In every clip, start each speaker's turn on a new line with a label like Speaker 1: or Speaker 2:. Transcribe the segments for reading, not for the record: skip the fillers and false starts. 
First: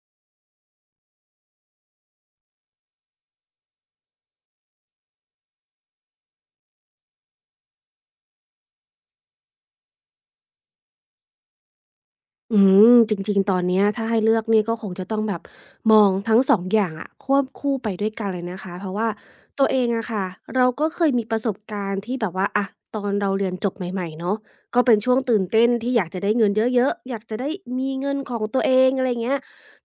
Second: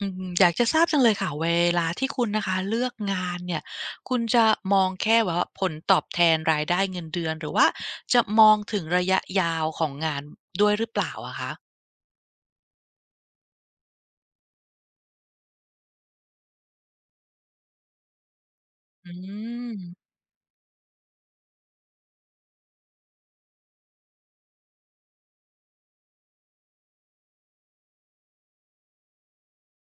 Speaker 1: อืมอยากจะทราบจังเลยค่ะเวลาที่คุณนะคะเลือกงานเนี่ยคุณจะมองแค่แบบว่าผลตอบแทนรายได้เงินเดือนหรือว่าจะมองถึงระยะยาวของงานด้วยหรือเปล่าอะคะ
Speaker 2: อืจริงๆตอนเนี้ยถ้าให้เลือกเนี่ยก็คงจะต้องแบบมองทั้งสองอย่างอะควบคู่ไปด้วยกันเลยนะคะเพราะว่า
Speaker 1: อื
Speaker 2: ตัวเองอะ
Speaker 1: ม
Speaker 2: ค่ะเราก็เคยมีประสบการณ์ที่แบบว่าอะตอนเราเรียนจบใหม่ๆเนาะก็เป็นช่วงตื่นเต้นที่อยากจะได้เงินเยอะๆอยากจะได้มีเงินของตัวเองอะไรเงี้ย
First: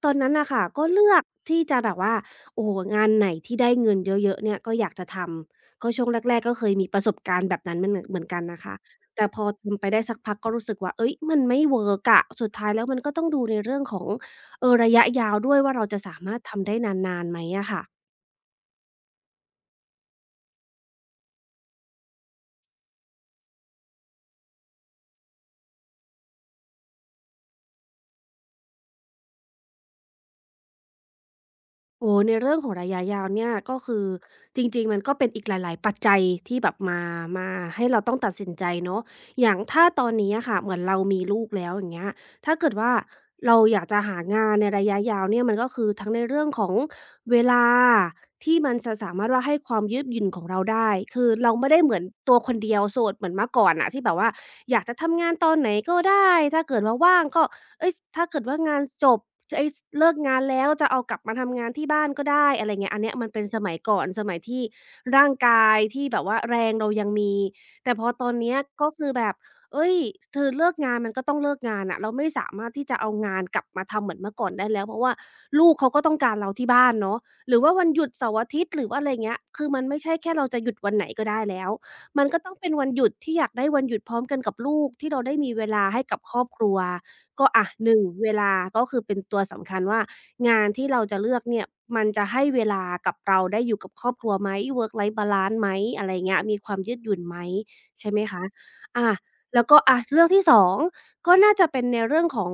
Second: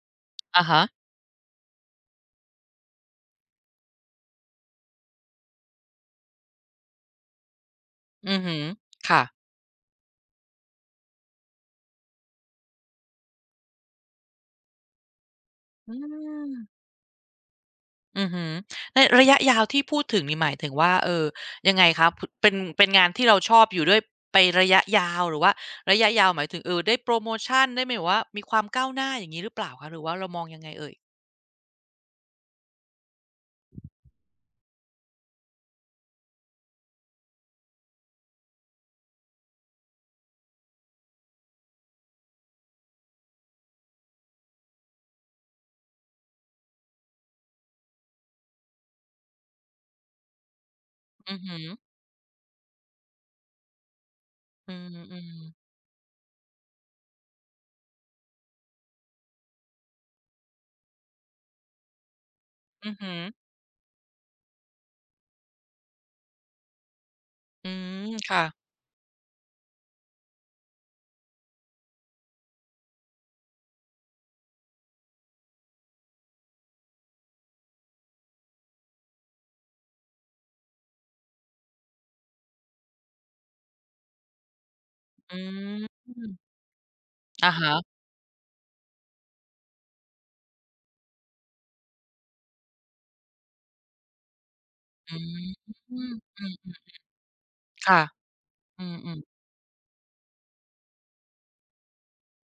Speaker 2: ตอนนั้นน่ะค่ะ
Speaker 1: อะฮะ
Speaker 2: ก็เลือกที่จะแบบว่าโอ้โฮงานไหนที่ได้เงินเยอะๆเนี่ยก็อยากจะทำก็ช่วงแรกๆก็เคยมีประสบการณ์แบบนั้นมันเหมือน
Speaker 1: อือ
Speaker 2: กัน
Speaker 1: ฮึ
Speaker 2: นะคะ
Speaker 1: ค่ะ
Speaker 2: แต่พอทำไปได้สักพักก็รู้สึกว่าเฮ้ยมันไม่เวิร์กอะสุดท้ายแล้วมันก็ต้องดูในเรื่องของระยะยาวด้วยว่าเรา
Speaker 1: อื
Speaker 2: จะสามารถ
Speaker 1: ม
Speaker 2: ทำได้นานๆไหมอะค่ะ
Speaker 1: อือฮึในระยะยาวที่พูดถึงนี่หมายถึงว่ายังไงคะผุเป็นงานที่เราชอบอยู่ด้วยไประยะยาวหรือว่าระยะยาวหมายถึงได้โพรโมชันได้หมายว่ามีความก้าวหน้าอย่างงี้หรือเปล่าคะหรือว่าเรามองยังไงเอ่ย
Speaker 2: โอ้ในเรื่องของระยะยาวเนี่ยก็คือจริงๆมันก็เป็นอีกหลายๆปัจจัยที่แบบมาให้เราต้องตัดสินใจเนาะอย่างถ้าตอนนี้อะค่ะเหมือนเรามีลูกแล้วอย่างเงี้ยถ้าเกิดว่าเราอยากจะหางานในระยะยาวเนี่ยมันก็คือทั้งในเรื่องของเวลาที่มันจะสามารถว่าให้ความยืดหยุ่นของเราได้คือ
Speaker 1: อือ
Speaker 2: เรา
Speaker 1: ฮึ
Speaker 2: ไม่ได้เหมือนตัวคนเดียวโสดเหมือนเมื่อก่อนน่ะที่แบบว่า
Speaker 1: อื
Speaker 2: อยาก
Speaker 1: ม
Speaker 2: จะ
Speaker 1: อื
Speaker 2: ทำงา
Speaker 1: ม
Speaker 2: นตอนไหนก็ได้ถ้าเกิดว่าว่างก็เฮ้ยถ้าเกิดว่างานจบ จะไอ้สเลิกงานแล้วจะเอากลับมาทำงานที่บ้านก็ได้อะไร
Speaker 1: อื
Speaker 2: เงี้ย
Speaker 1: อ
Speaker 2: อัน
Speaker 1: ฮึ
Speaker 2: เนี้ยมันเป็นสมัยก่อนสมัยที่ร่างกายที่แบบว่าแรงเรายังมี
Speaker 1: อื
Speaker 2: แต่พ
Speaker 1: ม
Speaker 2: อตอน
Speaker 1: ค่ะ
Speaker 2: เนี้ยก็คือแบบเฮ้ยเธอเลิกงานมันก็ต้องเลิกงานน่ะเราไม่สามารถที่จะเอางานกลับมาทำเหมือนเมื่อก่อนได้แล้วเพราะว่าลูกเขาก็ต้องการเราที่บ้านเนาะหรือว่าวันหยุดเสาร์อาทิตย์หรือว่าอะไรเงี้ยคือมันไม่ใช่แค่เราจะหยุดวันไหนก็ได้แล้วมันก็ต้องเป็นวันหยุดที่อยากได้วันหยุดพร้อมกันกับลูกที่เราได้
Speaker 1: อื
Speaker 2: มีเวลา
Speaker 1: ม
Speaker 2: ให้กับครอบครัว ก็
Speaker 1: อะ
Speaker 2: อะ
Speaker 1: ฮะ
Speaker 2: 1เวลาก็คือเป็นตัวสำคัญว่างานที่เราจะเลือกเนี่ยมันจะให้เวลากับเราได้อยู่กับครอบครัวไหม work
Speaker 1: อื
Speaker 2: life
Speaker 1: ม
Speaker 2: balance ไหมอะไรเงี้ย
Speaker 1: อื
Speaker 2: มีค
Speaker 1: ม
Speaker 2: วามยืดหยุ่นไหม
Speaker 1: ค่ะ
Speaker 2: ใช่ไหมคะ
Speaker 1: อื
Speaker 2: อา
Speaker 1: มๆ
Speaker 2: แล้วก็อะเรื่องที่2ก็น่าจะเป็นในเรื่องของ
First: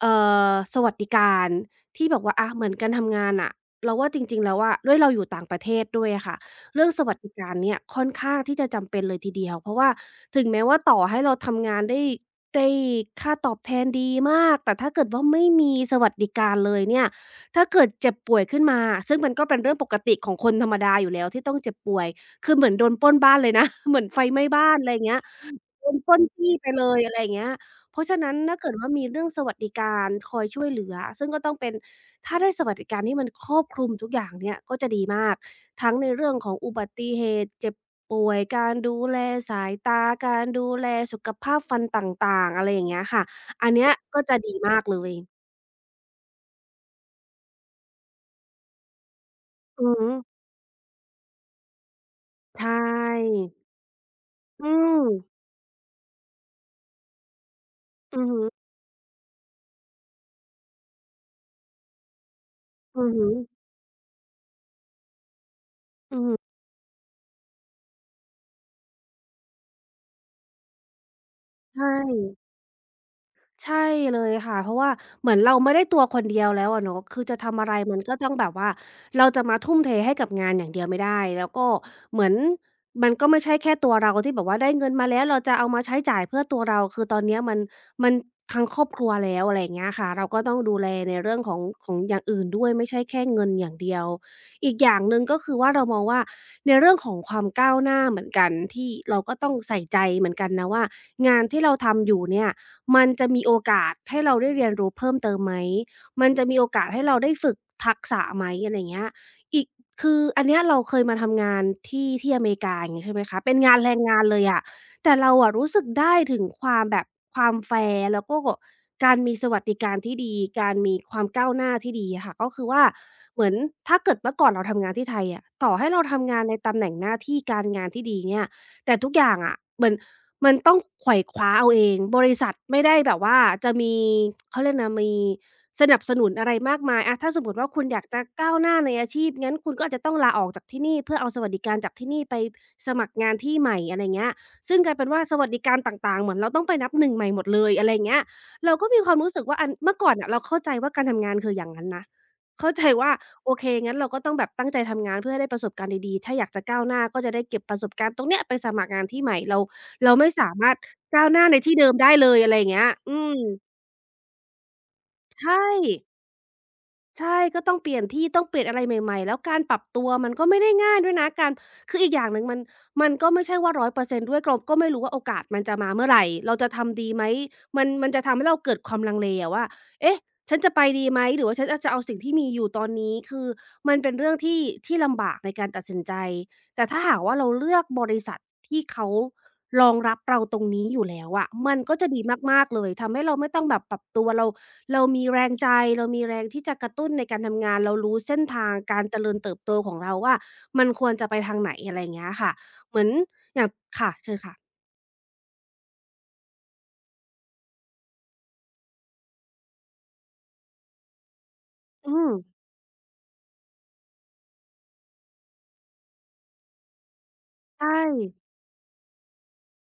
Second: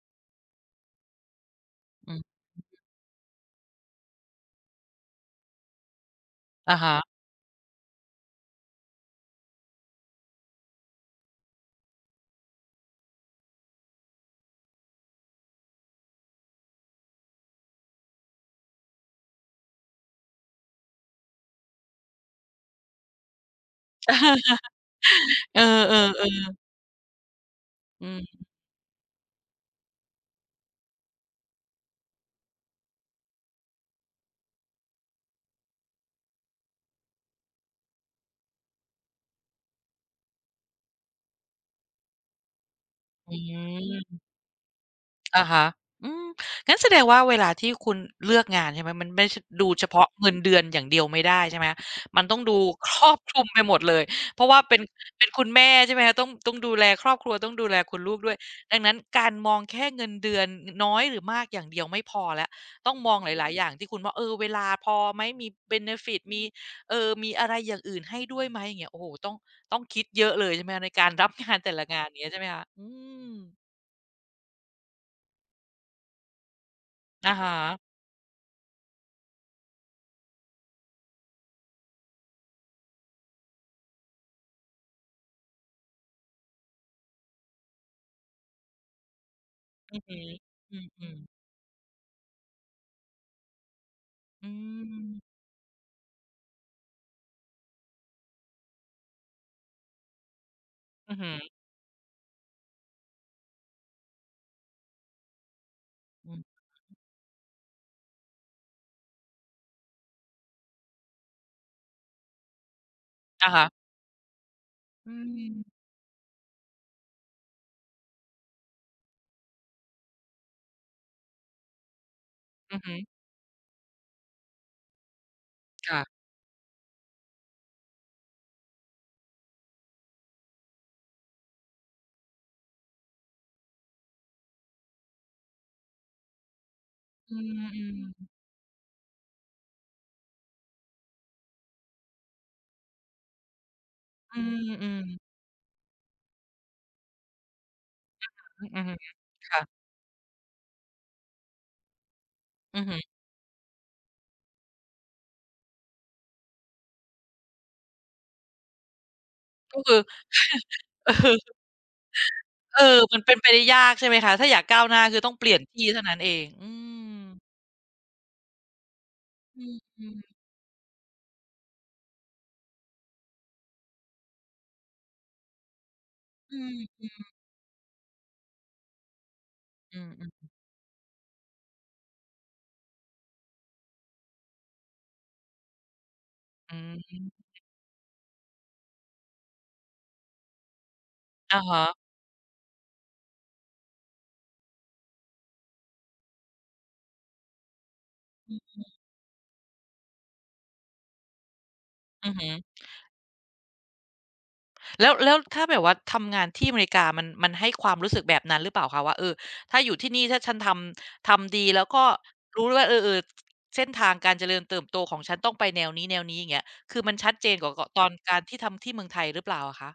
Speaker 2: เอ่สวัสดิการที่
Speaker 1: อื
Speaker 2: แบบ
Speaker 1: ม
Speaker 2: ว่าอะเหมือนกันทำงานน่ะเราว่าจริงๆแล้วอะด้วยเราอยู่ต่างประเทศด้วยอะค่ะ
Speaker 1: อะ
Speaker 2: เรื่อง
Speaker 1: ฮะ
Speaker 2: สวัสดิการเนี่ยค่อนข้างที่จะจำเป็นเลยทีเดียวเพราะว่าถึงแม้ว่าต่อให้เราทำงานได้ ได้ค่าตอบแทนดีมากแต่ถ้าเกิดว่าไม่มีสวัสดิการเลยเนี่ยถ้าเกิดเจ็บป่วยขึ้นมาซึ่งมันก็เป็นเรื่องปกติของคนธรรมดาอยู่แล้วที่ต้องเจ็บป่วยคือเหมือนโดนปล้นบ้านเลยนะ เหมือนไฟไหม้บ้านอะไรอย่างเงี้ย
Speaker 1: เออ
Speaker 2: โดนปล้นจี้
Speaker 1: ๆ
Speaker 2: ไปเลยอะไรอย่างเงี้ยเพ
Speaker 1: ๆอื
Speaker 2: ราะฉะนั้น
Speaker 1: ม
Speaker 2: ถ้าเกิดว่ามีเรื่องสวัสดิการคอยช่วยเหลือซึ่งก็ต้องเป็นถ้าได้สวัสดิการที่มันครอบคลุมทุกอย่างเนี่ยก็จะดีมากทั้งในเรื่องของอุบัติเหตุเจ็บป่วยการดูแลสายตาการดูแลสุขภาพฟันต่างๆอะไรอย่างเงี้ยค่ะ
Speaker 1: อื
Speaker 2: อันเนี้ย
Speaker 1: ม
Speaker 2: ก็จะดีมากเลย
Speaker 1: อะฮะอืมงั้นแสดงว่าเวลาที่คุณเลือกงานใช่ไหมมันไม่ใช่ดู
Speaker 2: อื
Speaker 1: เฉ
Speaker 2: อ
Speaker 1: พาะ
Speaker 2: ฮึ
Speaker 1: เงินเดือนอย่างเดียวไม่ได้ใช่ไหมมันต้องดู
Speaker 2: ใช่
Speaker 1: ครอบคลุมไปหมดเลย เพราะว่า
Speaker 2: อื
Speaker 1: เป็น
Speaker 2: ม
Speaker 1: เป็นคุณแม่ใช่ไหมคะต้องดูแลครอบครัว ต้องดูแลคุณลูก
Speaker 2: อือ
Speaker 1: ด้วย
Speaker 2: ฮึ
Speaker 1: ดังนั้นการมองแค่เงินเดือนนน้อยหรือมากอย่างเดียวไม่พอแล้วต้อง
Speaker 2: อื
Speaker 1: ม
Speaker 2: อ
Speaker 1: อง
Speaker 2: ฮึ
Speaker 1: หลายๆอย่างที่คุณว่าเออเวลาพอไหมมีเบเนฟิ
Speaker 2: อื
Speaker 1: ต
Speaker 2: อฮึ
Speaker 1: มีมีอะไรอย่างอื่นให้ด้วยไหมอย่างเงี้ยโอ้โฮต้องคิดเยอะเลยใช่ไหมคะในการรับงานแต่ละ
Speaker 2: ใช่
Speaker 1: งานอย่างเงี้ยใช่ไหมคะอืม
Speaker 2: ใช่เลยค่ะเพราะว่าเหมือนเราไม่ได้ตัวคนเดียวแล้วอะเนาะคือ
Speaker 1: อะ
Speaker 2: จะ
Speaker 1: ฮะ
Speaker 2: ทำอะไรมันก็ต้องแบบว่าเราจะมาทุ่มเทให้กับงานอย่างเดียวไม่ได้แล้วก็เหมือนมันก็ไม่ใช่แค่ตัวเราที่แบบว่าได้เงินมาแล้วเราจะเอามาใช้จ่ายเพื่อตัวเราคือตอนเนี้ยมันทั้งครอบครัวแล้วอะไรอย่างเงี้ย
Speaker 1: อืม
Speaker 2: ค่ะ
Speaker 1: อ
Speaker 2: เราก็ต้องดู
Speaker 1: ืม
Speaker 2: แล
Speaker 1: อื
Speaker 2: ใน
Speaker 1: ม
Speaker 2: เรื่องของของอย่างอื่นด้วยไม่ใช่แค่เงินอย่างเดียว
Speaker 1: อื
Speaker 2: อีกอย่างหนึ่ง
Speaker 1: ม
Speaker 2: ก็คือว่าเรามองว่าในเรื่องของความก้าวหน้าเหมือนกันที่เราก็ต้องใส่ใจเหมือนกันนะว่า
Speaker 1: อือฮึ
Speaker 2: งานที่เราทำอยู่เนี่ย มันจะมีโอกาสให้เราได้เรียนรู้เพิ่มเติมไหม มั
Speaker 1: อื
Speaker 2: น
Speaker 1: ม
Speaker 2: จะมีโอกาสให้เราได้ฝึกทักษะไหมอะไรเงี้ยอีกคืออันเนี้ยเราเคยมาทำงานที่อเมริกาอย่างงี้ใช่ไหมคะ
Speaker 1: อะ
Speaker 2: เป็น
Speaker 1: ฮะ
Speaker 2: งานแรงงานเลยอะ
Speaker 1: อื
Speaker 2: แต่เราอะรู้สึก
Speaker 1: ม
Speaker 2: ได้ถึงความแบบความแฟร์แล้วก็การมีสวัสดิการที่ดีการมีความก้าวหน้าที่ดีอะค่ะก็คือ
Speaker 1: อือ
Speaker 2: ว่า
Speaker 1: ฮึ
Speaker 2: เหมือนถ้าเกิดเมื่อก่อนเราทำงานที่ไทยอะต่อให้
Speaker 1: ค่ะ
Speaker 2: เราทำงานในตำแหน่งหน้าที่การงานที่ดีเนี่ยแต่ทุกอย่างอะเหมือน มันต้องไขว่คว้าเอาเอง บริษัทไม่ได้แบบว่าจะมีเขาเรียกนะมีสนับสนุนอะไรมากมายอะถ้า
Speaker 1: อื
Speaker 2: สมมุติว่าคุณอยากจะ
Speaker 1: ม
Speaker 2: ก้าวหน้าในอาชีพงั้นคุณก็อาจจะต้องลาออกจากที่นี่เพื่อเอาสวัสดิการจากที่นี่ไปสมัครงานที่ใหม่อะไรเงี้ย
Speaker 1: อืม
Speaker 2: ซึ่ง
Speaker 1: อื
Speaker 2: กลาย
Speaker 1: ม
Speaker 2: เป็นว่าสวัสดิการต่างๆเหมือนเราต้องไปนับหนึ่งใหม่หมดเลยอะไรเงี้ย
Speaker 1: อืม
Speaker 2: เรา
Speaker 1: อออือ
Speaker 2: ก็
Speaker 1: ฮึ
Speaker 2: มีความรู้สึกว่า
Speaker 1: ค่ะ
Speaker 2: อันเมื่อก่อนน่ะเราเข้าใจว่าการทำงานคืออย่างนั้นนะเข้า
Speaker 1: อื
Speaker 2: ใจ
Speaker 1: อฮึ
Speaker 2: ว่าโอเคงั้นเราก็ต้องแบบตั้งใจทำงานเพื่อให้ได้ประสบการณ์ดีๆถ้าอยากจะก้าวหน้าก็จะได้เก็บประสบการณ์ตรงเนี้ยไปสมัครงานที่ใหม่เรา
Speaker 1: ก็คือ
Speaker 2: เราไม่สามารถก้าวหน้า
Speaker 1: เออ
Speaker 2: ในที่เดิมได้เลยอะไรอย่าง
Speaker 1: เอ
Speaker 2: เงี้ย
Speaker 1: อมั
Speaker 2: อื
Speaker 1: นเป็
Speaker 2: ม
Speaker 1: นไปได้ยากใช่ไหมคะถ้าอยากก้าวหน้าคือต้อง
Speaker 2: ใช
Speaker 1: เปลี่ยน
Speaker 2: ่
Speaker 1: ที่เท่านั้นเองอืม
Speaker 2: ใช่ก็ต้องเปลี่ยนที่ต้องเปลี่ยนอะไรใหม่ๆ แล้วกา
Speaker 1: อื
Speaker 2: รปรับตัว
Speaker 1: ม
Speaker 2: มันก็ไม่ได้ง่ายด้วยนะการคืออีกอย่างหนึ่งมันก็ไม่ใช่ว่า100%ด้วยเราก็ไม่รู้ว่าโอกาสมันจะมาเมื่อไหรเรา
Speaker 1: อื
Speaker 2: จะ
Speaker 1: ม
Speaker 2: ทำดีไหมมันจะทำให้เราเกิดความลังเลอะว่า
Speaker 1: อืม
Speaker 2: เอ๊ะ
Speaker 1: อม
Speaker 2: ฉันจะไปดีไหมหรือว่าฉันอาจะเอาสิ่งที่มีอยู่ตอนนี้ คือมันเป็นเรื่องที่ลำบากในการตัดสินใจ
Speaker 1: อื
Speaker 2: แต่ถ้าหากว่า
Speaker 1: ม
Speaker 2: เราเลือกบริษัทที่เขา รองรับเราตรงนี้อยู่แล้วอะ
Speaker 1: อะ
Speaker 2: มันก็จะ
Speaker 1: ฮะ
Speaker 2: ดีมากๆเลย ทำให้เราไม่ต้องแบบปรับตัวเราเรามีแรงใจ เรามีแรงที่จะกระตุ้นในการทำงาน เรารู้เส้นทางการเจริญเติบโตของเราว่ามันควรจะไปทางไหนอะไรอย่างเงี้
Speaker 1: อื
Speaker 2: ย
Speaker 1: อฮึ
Speaker 2: ค่ะเหมือนอย่างค่ะเชิญค่ะ
Speaker 1: แล้วแล้วถ้าแบบว่าทำงานที่อเมริกามันมันให้ความรู้สึกแบบนั้นหรือเปล่าคะว่าเออถ้าอยู่ที่นี่ถ้าฉันทำดีแล้วก็
Speaker 2: อืม
Speaker 1: รู้ว่าเออๆเส้นทางการเจริญเติบโตของฉันต้องไปแนวนี้ๆอย่างเงี้ยคือมันชัดเจนกว่าก
Speaker 2: ใช่
Speaker 1: ตอนการที่ทำที่เมืองไทยหรือเปล่าอะคะ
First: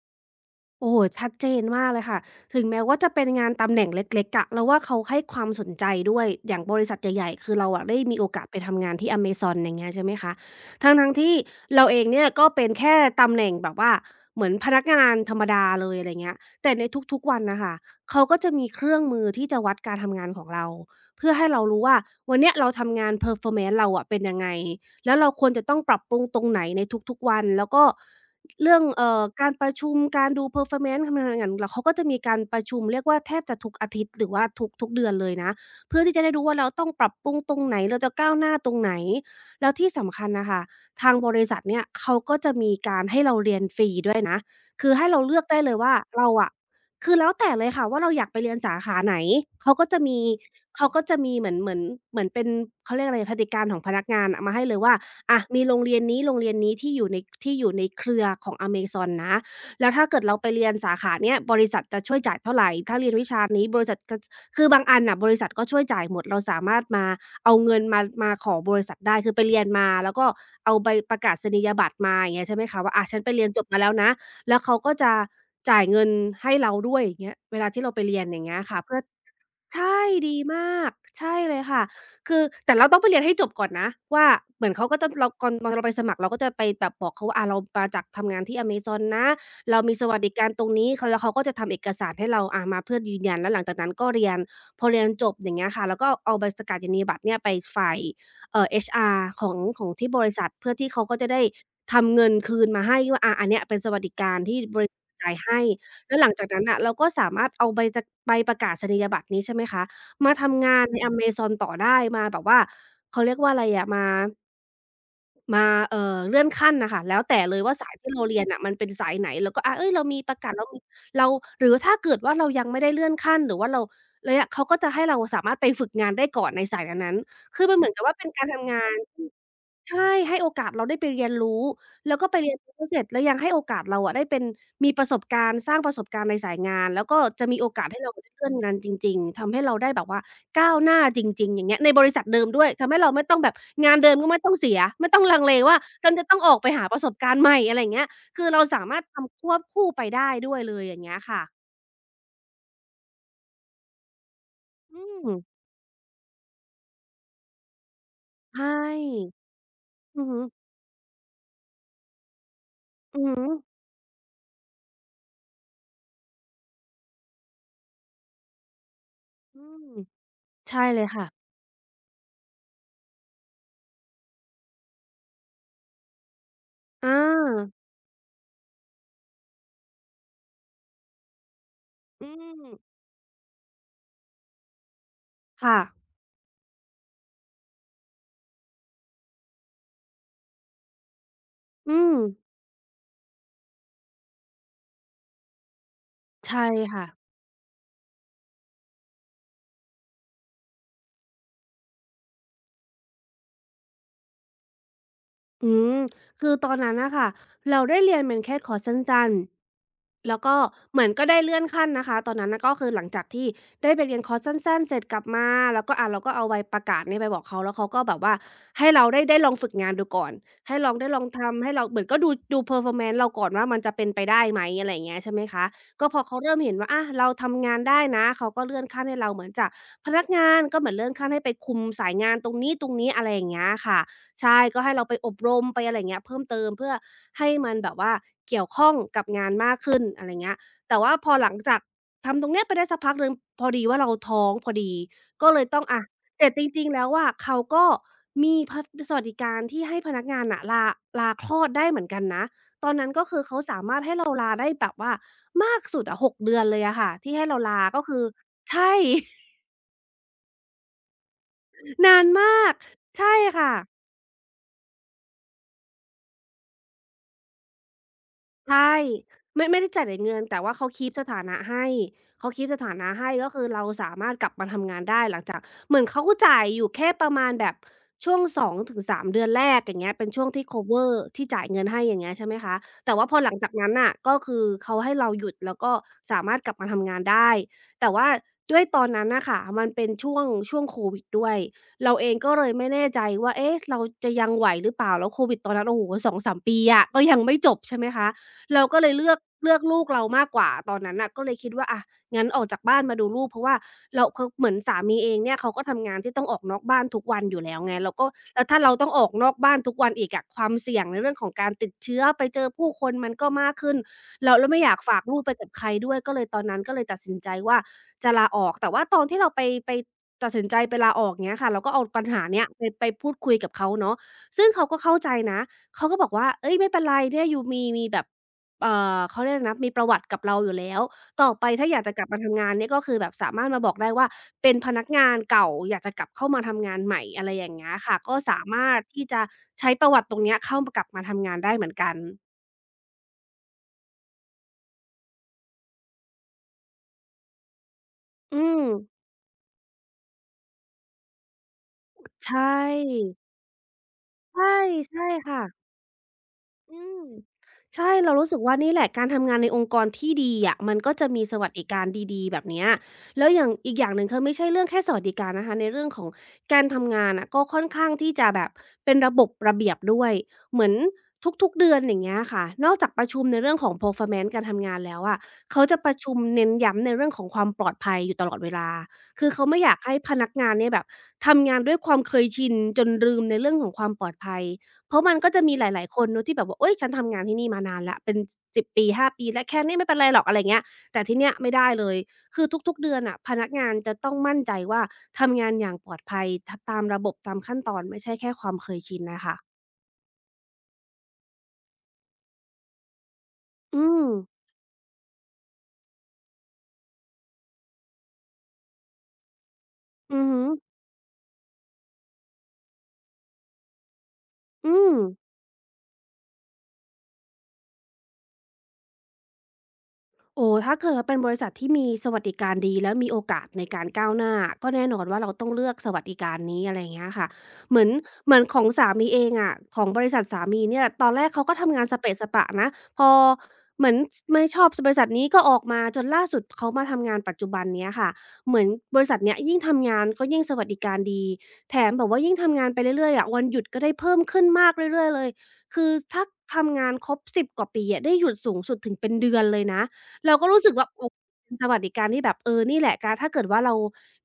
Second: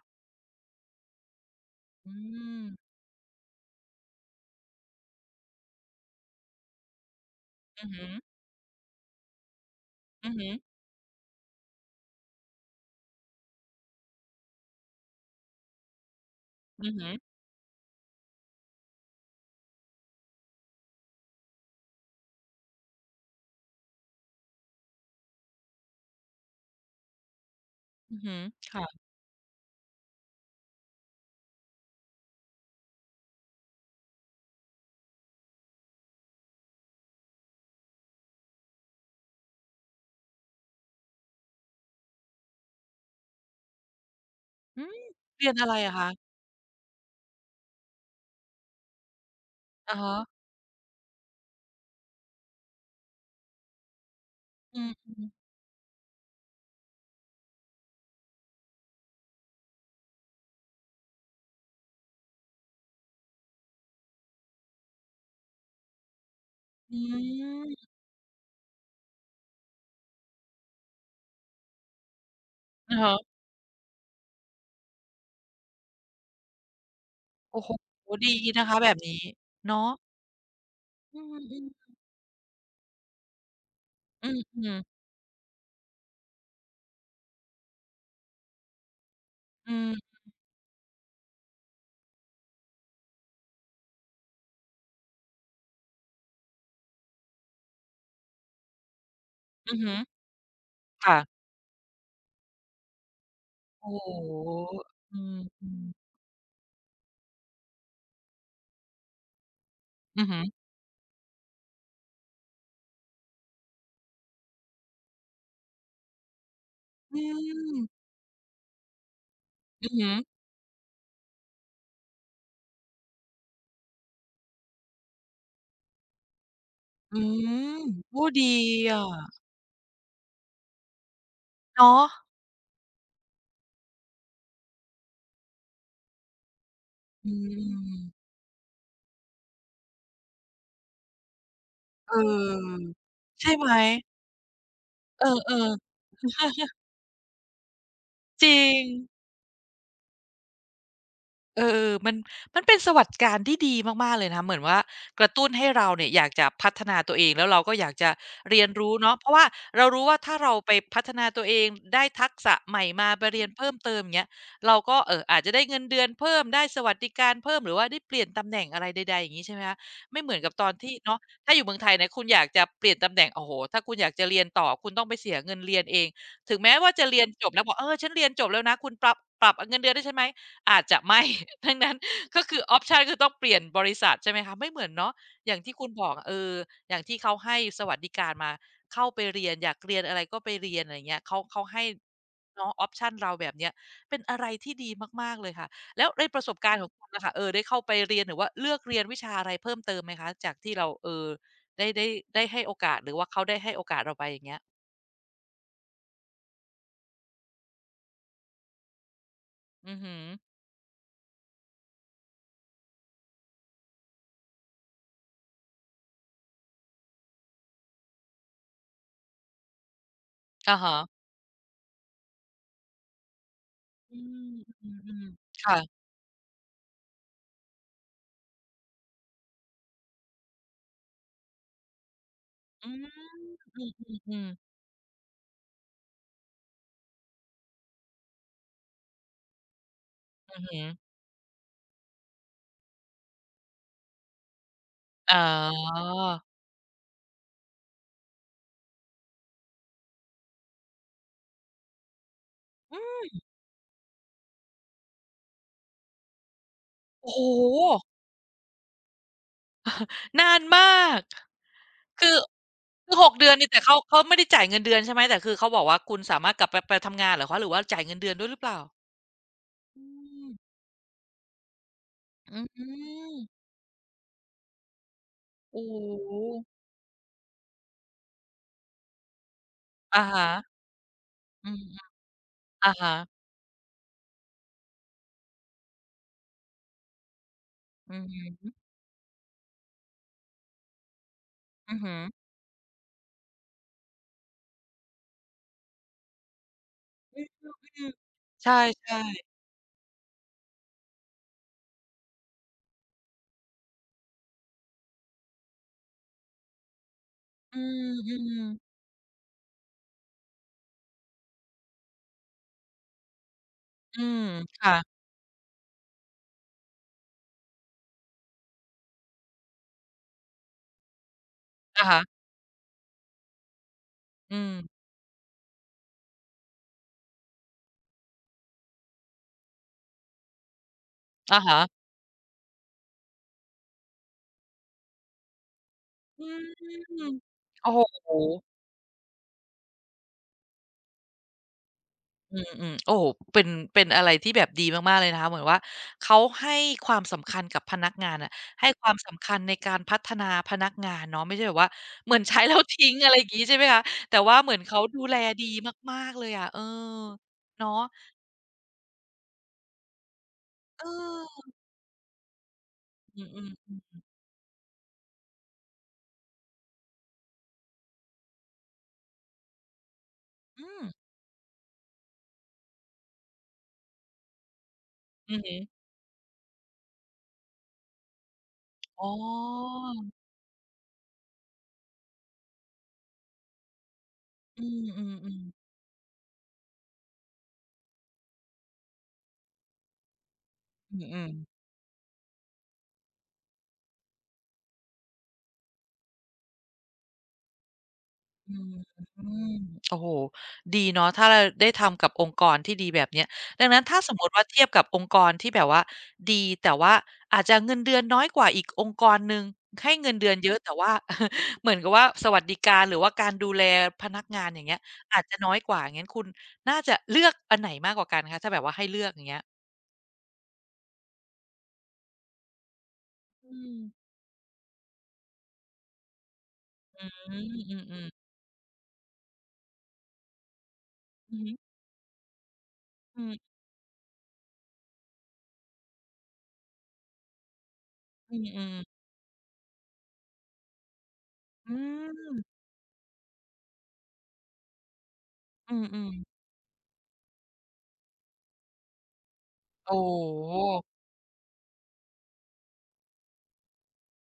Speaker 2: โอ้โฮชัดเจนมากเลย
Speaker 1: อื
Speaker 2: ค่ะถึ
Speaker 1: ม
Speaker 2: งแม้ว่าจะเป็นงานตำแหน่งเล็กๆอะเราว่าเขาให้ความสนใจด้วยอย่างบริษัทใหญ่ๆคือเรา
Speaker 1: อื
Speaker 2: อะ
Speaker 1: อ
Speaker 2: ได้
Speaker 1: ฮึ
Speaker 2: มีโอกาสไปทำงานที่ Amazon อย่างเงี้ยใช่ไหม
Speaker 1: อื
Speaker 2: คะ
Speaker 1: อฮึ
Speaker 2: ทั้งๆที่เราเองเนี่ยก็เป็นแค่ตำแหน่งแบบว่าเหมือนพนักงานธรรมดาเลยอะไรเงี้ยแต่ใน
Speaker 1: อือฮึ
Speaker 2: ทุกๆวันน่ะค่ะเขาก็จะมีเครื่องมือที่จะวัดการทำงานของเราเพื่อให้เรารู้ว่าวันเนี้ยเราทำงานเพอร์ฟอร์แมนซ์เราอะเป็นยังไงแล้วเราควรจะต้องปรับปรุงตรงไหนในทุกๆวันแล้วก็
Speaker 1: อือฮึ
Speaker 2: เรื่อง
Speaker 1: ค่ะ
Speaker 2: การประชุมการดู performance ทำงานอย่างแล้วเขาก็จะมีการประชุมเรียกว่าแทบจะทุกอาทิตย์หรือว่าทุกเดือนเลยนะเพื่อที่จะได้รู้ว่าเราต้องปรับปรุงตรงไหนเราจะก้าวหน้าตรงไหนแล้วที่สำคัญน่ะค่ะทางบริษัทเนี่ยเขาก็จะมีการให้เราเรียนฟรีด้วยนะ
Speaker 1: อื
Speaker 2: คือ
Speaker 1: ม
Speaker 2: ให้เราเลือก
Speaker 1: เรียน
Speaker 2: ได้
Speaker 1: อะ
Speaker 2: เล
Speaker 1: ไร
Speaker 2: ย
Speaker 1: อะ
Speaker 2: ว่า
Speaker 1: คะ
Speaker 2: เราอะ คือแล้วแต่เลยค่ะว่าเราอยากไปเรียนสาขาไหนเขาก็
Speaker 1: อะ
Speaker 2: จะมี
Speaker 1: ฮะ
Speaker 2: เขาก็จะมีเหมือนเป็นเขาเรียกอะไรพฤติการของพนักงานอะมาให้เล
Speaker 1: อื
Speaker 2: ยว่า
Speaker 1: ม
Speaker 2: อะมีโรงเรียนนี้โรงเรียนนี้ที่อยู่ในเครือของ Amazon นะแล้วถ้าเกิดเราไปเรียนสาขาเนี้ยบริษัทจะช่วยจ่ายเท่าไรถ้าเรียนวิชานี้บริษัทก็คือบางอันน่ะบริษัทก็ช่วยจ่ายหมดเราสามารถ
Speaker 1: ๆอื
Speaker 2: มาเอาเงิน
Speaker 1: ม
Speaker 2: มาขอบริษัทได้คือไปเรียนมาแล้วก็เอาใบประกาศนียบัตรมาอย่างเงี้ยใช่ไหมคะว่า
Speaker 1: อะ
Speaker 2: อะ
Speaker 1: ฮะ
Speaker 2: ฉันไปเรียนจบมาแล้วนะ แล้วเขาก็จะจ่ายเงินให้เราด้วยอย่างเงี้ยเว
Speaker 1: โอ้
Speaker 2: ลา
Speaker 1: โฮ
Speaker 2: ที่เราไปเรียน
Speaker 1: ดี
Speaker 2: อย่างเงี้ย
Speaker 1: นะคะ
Speaker 2: ค่ะ
Speaker 1: แบบ
Speaker 2: เพื่อ
Speaker 1: นี้เนาะ
Speaker 2: ใช่ดีมาก
Speaker 1: อ
Speaker 2: ใช่เล
Speaker 1: ื
Speaker 2: ย
Speaker 1: ม
Speaker 2: ค่ะ
Speaker 1: ๆ
Speaker 2: คือแต่เราต้องไปเรียนให้จบก่อนนะ
Speaker 1: อื
Speaker 2: ว่าเหมือน
Speaker 1: ม
Speaker 2: เขาก็
Speaker 1: ๆ
Speaker 2: จะเราก่อนตอนเราไปสมัครเราก็จะไปแบบบอกเขาว่าอาเรามาจากทำงานที่ Amazon นะ
Speaker 1: อื
Speaker 2: เรามีสวั
Speaker 1: ม
Speaker 2: สดิการตรงนี้เขาแล้วเขาก็จะทำเอกสารให้เราอามาเพื่อยืนยันแล้วหลังจากนั้นก็เรียนพอเรียนจบอย่างเงี้ยค่ะแล้วก็เอาใบสกาฬนียบัตรเนี่ยไปฝ่ายHR ของ
Speaker 1: อือ
Speaker 2: ของ
Speaker 1: ฮึ
Speaker 2: ที่บริษัทเพื่อที่เขาก็
Speaker 1: ค่ะ
Speaker 2: จะได้ ทำเงินคืนมาให้ว่าอาอันเนี้ยเป็นส
Speaker 1: โอ้
Speaker 2: วัสดิ
Speaker 1: โ
Speaker 2: การที่
Speaker 1: ฮ
Speaker 2: บริ
Speaker 1: อื
Speaker 2: จ่ายให้
Speaker 1: มๆ
Speaker 2: แล้วหลังจากนั้นน่ะเราก็สามารถเอาใบจะใบประกาศนียบัตรนี้ใช่ไหมคะ
Speaker 1: อือ
Speaker 2: มา
Speaker 1: ฮึ
Speaker 2: ทำงานในอเมซอนต่อได้มาแบบว่าเขาเรียกว่าอะไรอะมามาเลื่อนขั้นน่ะค่ะแล้
Speaker 1: อื
Speaker 2: วแต่เลยว่า
Speaker 1: ม
Speaker 2: สายที่เราเรียนน่ะมันเป็นสายไหนเราก็อา
Speaker 1: อื
Speaker 2: เฮ้ย
Speaker 1: อ
Speaker 2: เรา
Speaker 1: ฮึ
Speaker 2: มีประกาศเรามีเราหรือถ้าเกิดว่าเรายังไม่ได้เลื่อนขั้นหรือว่าเราระยะเขาก็จะให้เราสามารถไปฝึกงานได้ก่อนในสายนั้
Speaker 1: อื
Speaker 2: นๆคือ
Speaker 1: ม
Speaker 2: มันเหมือนกับว่า
Speaker 1: โอ้
Speaker 2: เป็น
Speaker 1: ดี
Speaker 2: การทำงาน
Speaker 1: อะ
Speaker 2: ใช่ให้โอกาสเราได้ไปเรียนรู้
Speaker 1: เนาะ
Speaker 2: แล้วก็ไปเรียนรู้เสร็จแล้วยังให้โอกาสเราอะได้เป็นมีประสบการณ์สร้างประสบการณ์ในสายงานแล้วก็
Speaker 1: อื
Speaker 2: จะมีโอกาสให้เราได้
Speaker 1: ม
Speaker 2: เลื่อนงานจริงๆทำให้เราได้แบบว่าก้าวหน้าจริงๆอย่างเงี้ยในบ
Speaker 1: เ
Speaker 2: ริษัทเดิมด้วย
Speaker 1: ออ
Speaker 2: ทำให้เราไม่ต้องแบ
Speaker 1: ใช่
Speaker 2: บ
Speaker 1: ไหม
Speaker 2: งานเดิมก็ไม่ต้องเสียไม่ต้อ
Speaker 1: เอ
Speaker 2: งลังเล
Speaker 1: อ
Speaker 2: ว่าฉัน
Speaker 1: ๆ
Speaker 2: จะต้องออกไป หาประสบการณ์ใหม่อะไรอย่างเงี้ย
Speaker 1: จ
Speaker 2: คือ
Speaker 1: ริ
Speaker 2: เราสา
Speaker 1: ง
Speaker 2: มารถทำควบคู่ไปได้ด้วยเลยอย่างเงี้ยค่ะ
Speaker 1: เออๆมันมันเป็นสวัสดิการที่ดีมากๆเลยนะคะเหมือนว่า
Speaker 2: อื
Speaker 1: ก
Speaker 2: ม
Speaker 1: ระตุ้นให้เราเนี่ยอยากจะพัฒนาตัวเองแล้วเราก็อยากจะเรีย
Speaker 2: ใช่
Speaker 1: นรู้เนาะเพราะว่าเรารู้ว่า
Speaker 2: อือ
Speaker 1: ถ้า
Speaker 2: ฮึ
Speaker 1: เราไปพัฒนาตัวเองได้ทักษะใหม่มา
Speaker 2: อื
Speaker 1: ไป
Speaker 2: อ
Speaker 1: เรี
Speaker 2: ฮึ
Speaker 1: ยนเพิ่มเติมอย่างเงี้ยเราก็อาจจะได้เงินเดือนเพิ่มได้สวัสดิการเพิ่มหรือว่าได้เปลี่ยนตำแหน่งอะไรใดๆอย่างงี้ใช่ไห
Speaker 2: อื
Speaker 1: มคะ
Speaker 2: ม
Speaker 1: ไม่เหมือนกับตอน
Speaker 2: ใช่
Speaker 1: ที่
Speaker 2: เลย
Speaker 1: เนาะ
Speaker 2: ค่ะ
Speaker 1: ถ้าอยู่เมืองไทยเนี่ยคุณอยากจะเปลี่ยนตำแหน่งโอ้โฮถ้าคุณอยากจะเรียนต่อคุณต้องไปเสียเงินเรียนเองถึงแม้ว่าจะ
Speaker 2: อา
Speaker 1: เรียนจบแล้วบอกเออฉันเรียนจบแล้วนะคุณปรับอเงินเดือนให้ฉันไหม อาจจะไม่ ดังนั้น
Speaker 2: อื
Speaker 1: ก็คือออปชั
Speaker 2: ม
Speaker 1: นคือต้องเปลี่ยนบริษัทใช่ไหมคะไม่เหมือนเนาะอย่างที่
Speaker 2: ค่ะ
Speaker 1: คุณบอกอะเอออย่างที่เขาให้สวัสดิการมาเข้าไปเรียนอยากเรียนอะไรก็ไปเรียนอะไรเงี้ยเขาเขาให้
Speaker 2: อืม
Speaker 1: เนาะออปชันเราแบบเนี้ยเป็นอะไรที่ดีมากๆเลยค่ะแล้วในประสบ
Speaker 2: ใช่
Speaker 1: การณ์ของคุ
Speaker 2: ค่ะ
Speaker 1: ณนะคะเออได้เข้าไปเรียนหรือว่าเลือกเรียนวิชาอะไรเพิ่มเติมไหมคะจากที่เราเออได้ได้ได้ให้โอกาสหรือว่าเขาได้ให้โอกาสเราไปอย่างเงี้ย
Speaker 2: อืมคือตอนนั้นน่ะค่ะเราได้เรียนเป็นแค่คอร์สสั้น
Speaker 1: อือหึอ
Speaker 2: ๆแล้วก็เหมือนก็ได้เลื่อนขั้นนะคะตอนนั้นน่ะก็คือหลังจากที่ได้ไปเรียนคอร์สสั้นๆเสร็จกลับมาแล้วก็เราก็เอาใบประกาศเนี่ยไปบอกเขาแล้วเขาก็แบบว่าให้เราได้ได้ลองฝึกงานดูก่อน
Speaker 1: อ่า
Speaker 2: ให้ลอ
Speaker 1: ฮะ
Speaker 2: งได้ลองทำให้เราเหมือนก็ดู performance เราก่อนว่ามันจะเป็น
Speaker 1: อื
Speaker 2: ไปได้
Speaker 1: ม
Speaker 2: ไหม
Speaker 1: อื
Speaker 2: อะไรอ
Speaker 1: ม
Speaker 2: ย่าง
Speaker 1: อ
Speaker 2: เงี้ย
Speaker 1: ม
Speaker 2: ใช่ไหมคะ
Speaker 1: ค่ะ
Speaker 2: ก็พอเขาเริ่มเห็นว่าอาเราทำงานได้นะเขาก็เลื่อนขั้นให้เราเหมือนจากพนักงานก็เหมือนเลื่อนขั้นให้ไปคุมสายงานตรง
Speaker 1: อืม
Speaker 2: นี้ๆอะไรอย่างเงี้ย
Speaker 1: อืม
Speaker 2: ค่ะ
Speaker 1: อม
Speaker 2: ใช่ก็ให้เราไปอบรมไปอะไรเงี้ยเพิ่มเติมเพื่อให้มันแบบว่าเกี่ยวข้องกับงานมากขึ้นอะไร
Speaker 1: อื
Speaker 2: เงี้
Speaker 1: ม
Speaker 2: ย
Speaker 1: อ
Speaker 2: แต่
Speaker 1: ม
Speaker 2: ว่าพอหลังจากทำตรงเนี้ยไปได้สักพักหนึ่งพอดีว่าเราท้องพอดี
Speaker 1: อ๋
Speaker 2: ก็เลยต้อง
Speaker 1: อ
Speaker 2: อะแต่จริงๆแล้วอะเขาก็มีพัดสวัสดิการที่ให้พนักงานน่ะลาคลอดได้เหมือนกันนะตอน
Speaker 1: อื
Speaker 2: นั้นก็
Speaker 1: ม
Speaker 2: คือเขาสามารถให้เราลาได้แบบว่ามากสุดอะ6 เดือนเลยอะค่ะ
Speaker 1: โอ้
Speaker 2: ที่
Speaker 1: โ
Speaker 2: ให้เรา
Speaker 1: ฮ
Speaker 2: ลาก็คือใช่
Speaker 1: นานมาก
Speaker 2: นาน
Speaker 1: คือ
Speaker 2: มาก
Speaker 1: คือหก
Speaker 2: ใช่
Speaker 1: เดือนนี่
Speaker 2: ค่ะ
Speaker 1: แต่เขาเขาไม่ได้จ่ายเงินเดือนใช่ไหมแต่คือเขาบอกว่าคุณสามารถกลับไปทำงานเหรอคะหรือว่าจ่ายเงินเดือนด้วยหรือเปล่า
Speaker 2: ใช่ไม่ได้
Speaker 1: อื
Speaker 2: จ่ายแต่เงิน
Speaker 1: ม
Speaker 2: แต่ว่าเขาคีปสถานะให้เขา
Speaker 1: อื
Speaker 2: คีปสถานะให้
Speaker 1: ม
Speaker 2: ก็คือเราสามารถกลับมาทำงานได้หลังจาก
Speaker 1: โอ้
Speaker 2: เหมือนเขา
Speaker 1: โฮ
Speaker 2: ก็จ่ายอยู่แค่ประมาณแบบช่วง2-3 เดือนแรกอย่างเงี้ย
Speaker 1: อะ
Speaker 2: เป็นช่
Speaker 1: ฮะ
Speaker 2: วงที่คัฟเวอร์ที่จ่าย
Speaker 1: อื
Speaker 2: เงิ
Speaker 1: ม
Speaker 2: นให้อย่างเงี้ยใช่ไหมคะ
Speaker 1: ๆอะฮะ
Speaker 2: แต่ว่าพอหลังจากนั้นน่ะก็คือเขาให้เราหยุดแล้วก็สามารถกลับมาทำงานได้แต่
Speaker 1: อือ
Speaker 2: ว่า
Speaker 1: ฮึ
Speaker 2: ด้วยตอนนั้นน่ะค่ะมันเป็นช่วงโควิดด้วย
Speaker 1: อือ
Speaker 2: เรา
Speaker 1: ฮึ
Speaker 2: เองก็เลยไม่แน่ใจว่าเอ๊ะเราจะยังไหวหรือเปล่าแล้วโควิดตอนนั้นโอ้โฮ2-3ปีอะก็
Speaker 1: อ
Speaker 2: ยังไม่จบใช่
Speaker 1: ื
Speaker 2: ไหม
Speaker 1: ม
Speaker 2: คะ
Speaker 1: ๆใช่
Speaker 2: เราก็เลยเลือกลูกเรามากกว่าตอนนั้นน่ะก็เลยคิดว่าอะงั้นออกจากบ้านมาดูลูกเพราะว่าเราคือเหมือนสามีเองเนี่ยเขาก็ทำงานที่ต้องออกนอกบ้านทุกวันอยู่
Speaker 1: ๆ
Speaker 2: แล้
Speaker 1: อื
Speaker 2: วไงเราก็แล้
Speaker 1: ม
Speaker 2: วถ้าเรา
Speaker 1: ๆ
Speaker 2: ต้องออกนอกบ้านทุกวันอีกอะความเสี่ยงในเรื่องของการติดเชื้อไปเจอผู้คนมันก็มากขึ้น
Speaker 1: อืม
Speaker 2: เราแล้วไม่อยากฝา
Speaker 1: ค่ะ
Speaker 2: กลูกไปกับใครด้วยก็เลยตอนนั้นก็เลยตัดสินใจว่าจะลาออกแต่ว่าตอนที่เราไปไปตัดสินใจไปลาออกเงี้ยค่ะเราก็เอา
Speaker 1: อะฮะ
Speaker 2: ปัญหาเนี้ยไปไปพูดคุยกับเขาเนาะ
Speaker 1: อื
Speaker 2: ซึ่ง
Speaker 1: ม
Speaker 2: เขาก็เข้าใจนะเขาก็บอกว่าเฮ้ยไม่เป็นไรเนี่ยยูมีแบบ เอ่เขาเรียกอะไรนะมีประวัติกับเราอยู่แล้วต่อ
Speaker 1: อะ
Speaker 2: ไปถ้าอ
Speaker 1: ฮะ
Speaker 2: ยากจะกลับมาทำงานเนี่ยก็คือแบบสามารถมาบอกได้ว่าเป็นพนักงานเก่าอยากจะกลับ
Speaker 1: อื
Speaker 2: เข้ามา
Speaker 1: ม
Speaker 2: ทำงานใหม่อะไรอย่าง
Speaker 1: โอ้
Speaker 2: เงี้ยค่ะ
Speaker 1: โฮ
Speaker 2: ก็สามารถที่จะใช้ประวัติตรงเนี้ยเข้ามกลับมาทำงานได้เหมือนกัน
Speaker 1: อืมอืมโอ้โหเป็นเป็นอะไรที่แบบดีมากๆเลยนะคะเหมือนว่าเขาให้ความสำคัญกับพนักงานอะ
Speaker 2: อื
Speaker 1: ให้
Speaker 2: ม
Speaker 1: ความสำคัญในการพัฒนาพนักงานเนาะไม่ใช่แบบว่าเหมือน
Speaker 2: ใช
Speaker 1: ใช้แล้วทิ้งอะ
Speaker 2: ่
Speaker 1: ไรอย่างงี้ใช่ไหมคะแต่ว่าเหมื
Speaker 2: ใช่
Speaker 1: อนเขาดู
Speaker 2: ใช่
Speaker 1: แล
Speaker 2: ค่ะ
Speaker 1: ดีมากๆเลยอะเออ
Speaker 2: อืม
Speaker 1: เนาะ
Speaker 2: ใช่เรารู้สึกว่านี่แหละการทำงานในองค์กรที่ดีอะมัน
Speaker 1: เอ
Speaker 2: ก็จะมี
Speaker 1: อ
Speaker 2: สวัสดิการดีๆแบบเนี้ย
Speaker 1: อื
Speaker 2: แล้วอย่างอี
Speaker 1: ม
Speaker 2: กอย่างหนึ่งคือไม่ใช่เรื่องแค่สวัสดิการนะคะในเรื่องของการทำงานน่ะก็ค่อนข้างที่จะแบบเป็นระบบระเบียบด้วยเหมื
Speaker 1: อื
Speaker 2: อน
Speaker 1: ม
Speaker 2: ทุกๆเดือนอย่างเงี้ยค่ะนอกจากประชุมในเรื่องของ performance การทำงานแล้วอะ
Speaker 1: อืมอฮึอหื
Speaker 2: เขาจะ
Speaker 1: อ
Speaker 2: ประชุมเน้นย้ำในเรื่องของความปลอดภัยอยู่ตลอดเวลา
Speaker 1: อ๋
Speaker 2: คือเขาไม่อยา
Speaker 1: อ
Speaker 2: กให้พนักงานเนี่ยแบบทำงานด้วยความเคยชินจนลืมในเรื่องของความปลอดภัย
Speaker 1: อืม
Speaker 2: เพ
Speaker 1: อื
Speaker 2: ราะ
Speaker 1: ม
Speaker 2: มัน
Speaker 1: อื
Speaker 2: ก็
Speaker 1: ม
Speaker 2: จะมีหลายๆคนเนาะที่แบบว่าโอ๊ยฉันทำงานที่นี่มานานแล้วเป็น10ปี5ปีแล้วแค่นี้ไม่เป็นไรหรอกอะไรเงี้ยแต่
Speaker 1: อ
Speaker 2: ที่
Speaker 1: ๆ
Speaker 2: เนี้ยไม่ได้เลย คือทุกๆเดือนน่ะพนักงานจะต้องมั่นใจว่าทำงานอย่างปลอดภัยทำตามระบบตามขั้นตอนไม่ใช่แค่ควา
Speaker 1: อื
Speaker 2: มเคยชิ
Speaker 1: ม
Speaker 2: นน่ะค่ะ
Speaker 1: โอ้โฮดีเนาะถ้าเราได้ทำกับองค์กรที่ดีแบบเนี้ยดัง
Speaker 2: อื
Speaker 1: นั้นถ้า
Speaker 2: ม
Speaker 1: สมมุติว่าเทียบกับองค์กรที่แบบว่าดีแต่ว่าอาจจะเงินเดือนน้อยกว่าอีกองค์กรหนึ่งให้เงิน
Speaker 2: อือ
Speaker 1: เดือน
Speaker 2: ฮึ
Speaker 1: เยอะแต่ว่า เหมือนกับว่าสวัสดิการหรือว่าการดูแลพนักงานอย่าง
Speaker 2: อื
Speaker 1: เงี้ย
Speaker 2: ม
Speaker 1: อาจจะน้อยกว่าอย่างงั้นคุณน่าจะเลือกอันไหนมากกว่ากันคะถ้าแบบว่าให้เลือกอย่างเงี้ย
Speaker 2: โอ้ถ้าเกิดว่าเป็นบริษัทที่มีสวัสดิการดีแล้วมีโอกาส
Speaker 1: อื
Speaker 2: ใน
Speaker 1: ม
Speaker 2: การก้าวหน้าก็แน่นอนว่าเราต้องเลือกสวัสดิการนี้อะไรอย่างเงี้
Speaker 1: อื
Speaker 2: ยค่ะ
Speaker 1: มอ
Speaker 2: เหมือน
Speaker 1: ืมๆ
Speaker 2: เหมือนของสามีเองอะของบริษัทสามีเนี่ยตอนแรก
Speaker 1: อือ
Speaker 2: เขา
Speaker 1: ฮึ
Speaker 2: ก็ทำงานสเปะสะปะนะพอ
Speaker 1: อืม
Speaker 2: เหมือนไม่ชอบบริษัทนี้ก็ออกมาจนล่าสุดเขามาทำงานปัจจุบันเนี้ยค่ะ
Speaker 1: อื
Speaker 2: เหมือน
Speaker 1: ม
Speaker 2: บ
Speaker 1: ๆ
Speaker 2: ริษัทเนี้ยยิ่งทำงานก็ยิ่งสวัสดิการดี
Speaker 1: อื
Speaker 2: แถมแบบว่ายิ่ง
Speaker 1: ม
Speaker 2: ทำงานไปเรื่อยๆอะวันหยุดก็ได้เพิ่มขึ้นมากเรื่อยๆเลย
Speaker 1: อื
Speaker 2: คือ
Speaker 1: ม
Speaker 2: ถ้า
Speaker 1: ๆ
Speaker 2: ทำงานครบสิบกว่าปีอะได้หยุดสูงสุดถึงเป็นเดือนเลยนะ
Speaker 1: โอ้
Speaker 2: เราก็
Speaker 1: โฮ
Speaker 2: รู้สึกว่าโอ้เป็นสวัสดิการที่แบบเออนี่แหละการถ้าเกิดว่าเรา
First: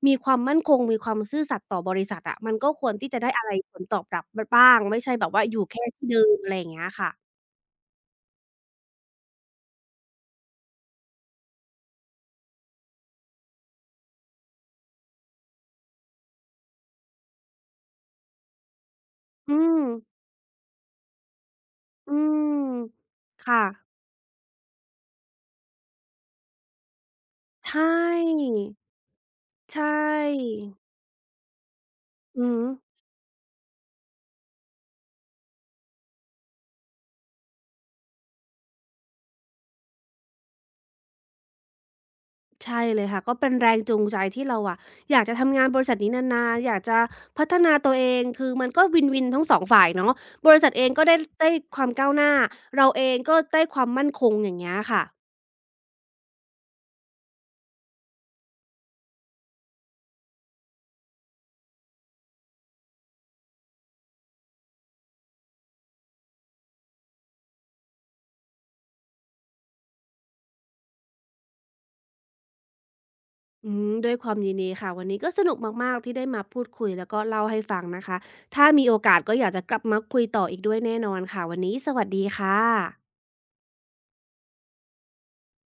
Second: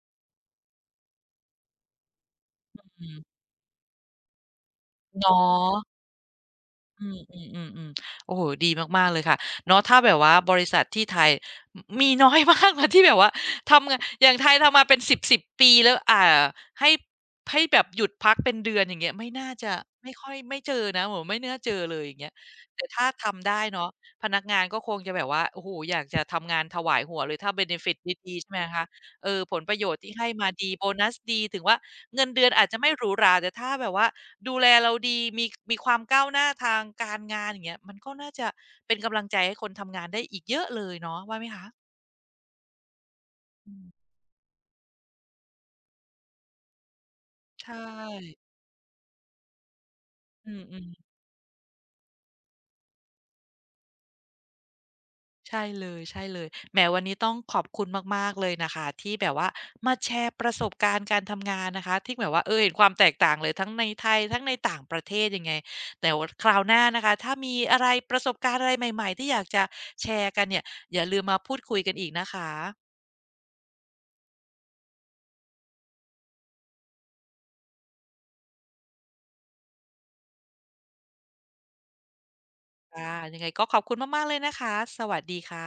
Speaker 2: มีความมั่นคงมีความซื่อสัตย์ต่อบริษัทอะมันก็ควร
Speaker 1: อื
Speaker 2: ที่จะ
Speaker 1: ม
Speaker 2: ได้อะไรผลตอบรับบบ้างไม่ใช่แบ
Speaker 1: เนา
Speaker 2: บว่าอยู่แค่
Speaker 1: ะ
Speaker 2: ที่เดิมอะไรอย่างเงี้ย
Speaker 1: อื
Speaker 2: ค่ะ
Speaker 1: มๆๆๆโอ้โฮดีมากๆเลยค่ะเนาะถ้าแบบว่าบริษัทที่ไทยมีน้อยมากนะ ที่แบบว่าทำงานอย่างไทยทำมาเป็นสิบสิบปีแล้วอ่าให้ให้แบบหยุดพักเป็นเดือนอย่างเงี้ยไม่น่า
Speaker 2: อื
Speaker 1: จะ
Speaker 2: ม
Speaker 1: ไม่ค่อยไม่เจอนะไม่น่าเจอเลยอ
Speaker 2: อื
Speaker 1: ย่างเงี้ย
Speaker 2: ม
Speaker 1: แต่ถ้า
Speaker 2: ค
Speaker 1: ทำได้เนาะ
Speaker 2: ่ะ
Speaker 1: พนักงานก็คงจะแบบว่าโอ้โฮอยากจะทำงานถวายหัวเลยถ้าเบเน
Speaker 2: ใช่
Speaker 1: ฟิตดีๆใช่ไหมคะ เออผลป
Speaker 2: ใช
Speaker 1: ระโยชน์ที่ให้มา
Speaker 2: ่
Speaker 1: ดีโบนัสดีถึงว่าเงินเดื
Speaker 2: อื
Speaker 1: อ
Speaker 2: อ
Speaker 1: นอา
Speaker 2: ฮึ
Speaker 1: จจะไม่หรูหราแต่ถ้าแบบว่าดูแลเราดีมีความก้าวหน้าทางการงานอย่างเงี้ยมันก็น่าจะเป็นกำลังใจให้คนทำงานได้อีกเยอะเลยเนาะว่าไหมคะ
Speaker 2: ใช่เลยค่ะก็เป็นแร
Speaker 1: อื
Speaker 2: งจูง
Speaker 1: ม
Speaker 2: ใจที่เราอะอยากจะทำงานบริษัทนี้นานๆอยากจะพัฒ
Speaker 1: ใช
Speaker 2: นาตัวเอง
Speaker 1: ่
Speaker 2: คือมันก็วินๆทั้งสองฝ่ายเนาะบ
Speaker 1: อื
Speaker 2: ริษัทเอ
Speaker 1: ม
Speaker 2: งก็
Speaker 1: ๆ
Speaker 2: ได้ได้ความก้าวหน้าเราเองก็ได้ความมั่นคงอย่างเงี้ยค่ะ
Speaker 1: ใช่เลยใช่เลยแหมวันนี้ต้องขอบคุณมากๆเลยนะคะที่แบบว่ามาแชร์ประสบการณ์การทำงานนะคะที่แบบว่าเออเห็นความแตกต่างเลยทั้งในไทยทั้งในต่างประเทศยังไงแต่ว่าคราวหน้านะคะถ้ามีอะไรประสบการณ์อะไรใหม่ๆที่อยากจะแชร์กันเนี่ยอย่าลืมมาพูดคุยกันอีกนะคะ
Speaker 2: อืมด้วยความยินดีค่ะวันนี้ก็สนุกมากๆที่ได้มาพูดคุยแล้วก็เล่าให้ฟังนะคะถ้ามีโอกาสก็อยากจะกลับมาคุยต่ออีกด้วยแน่นอนค่ะวันนี้สวัสดีค่
Speaker 1: ค่ะ
Speaker 2: ะ
Speaker 1: ยังไงก็ขอบคุณมากๆเลยนะคะสวัสดีค่ะ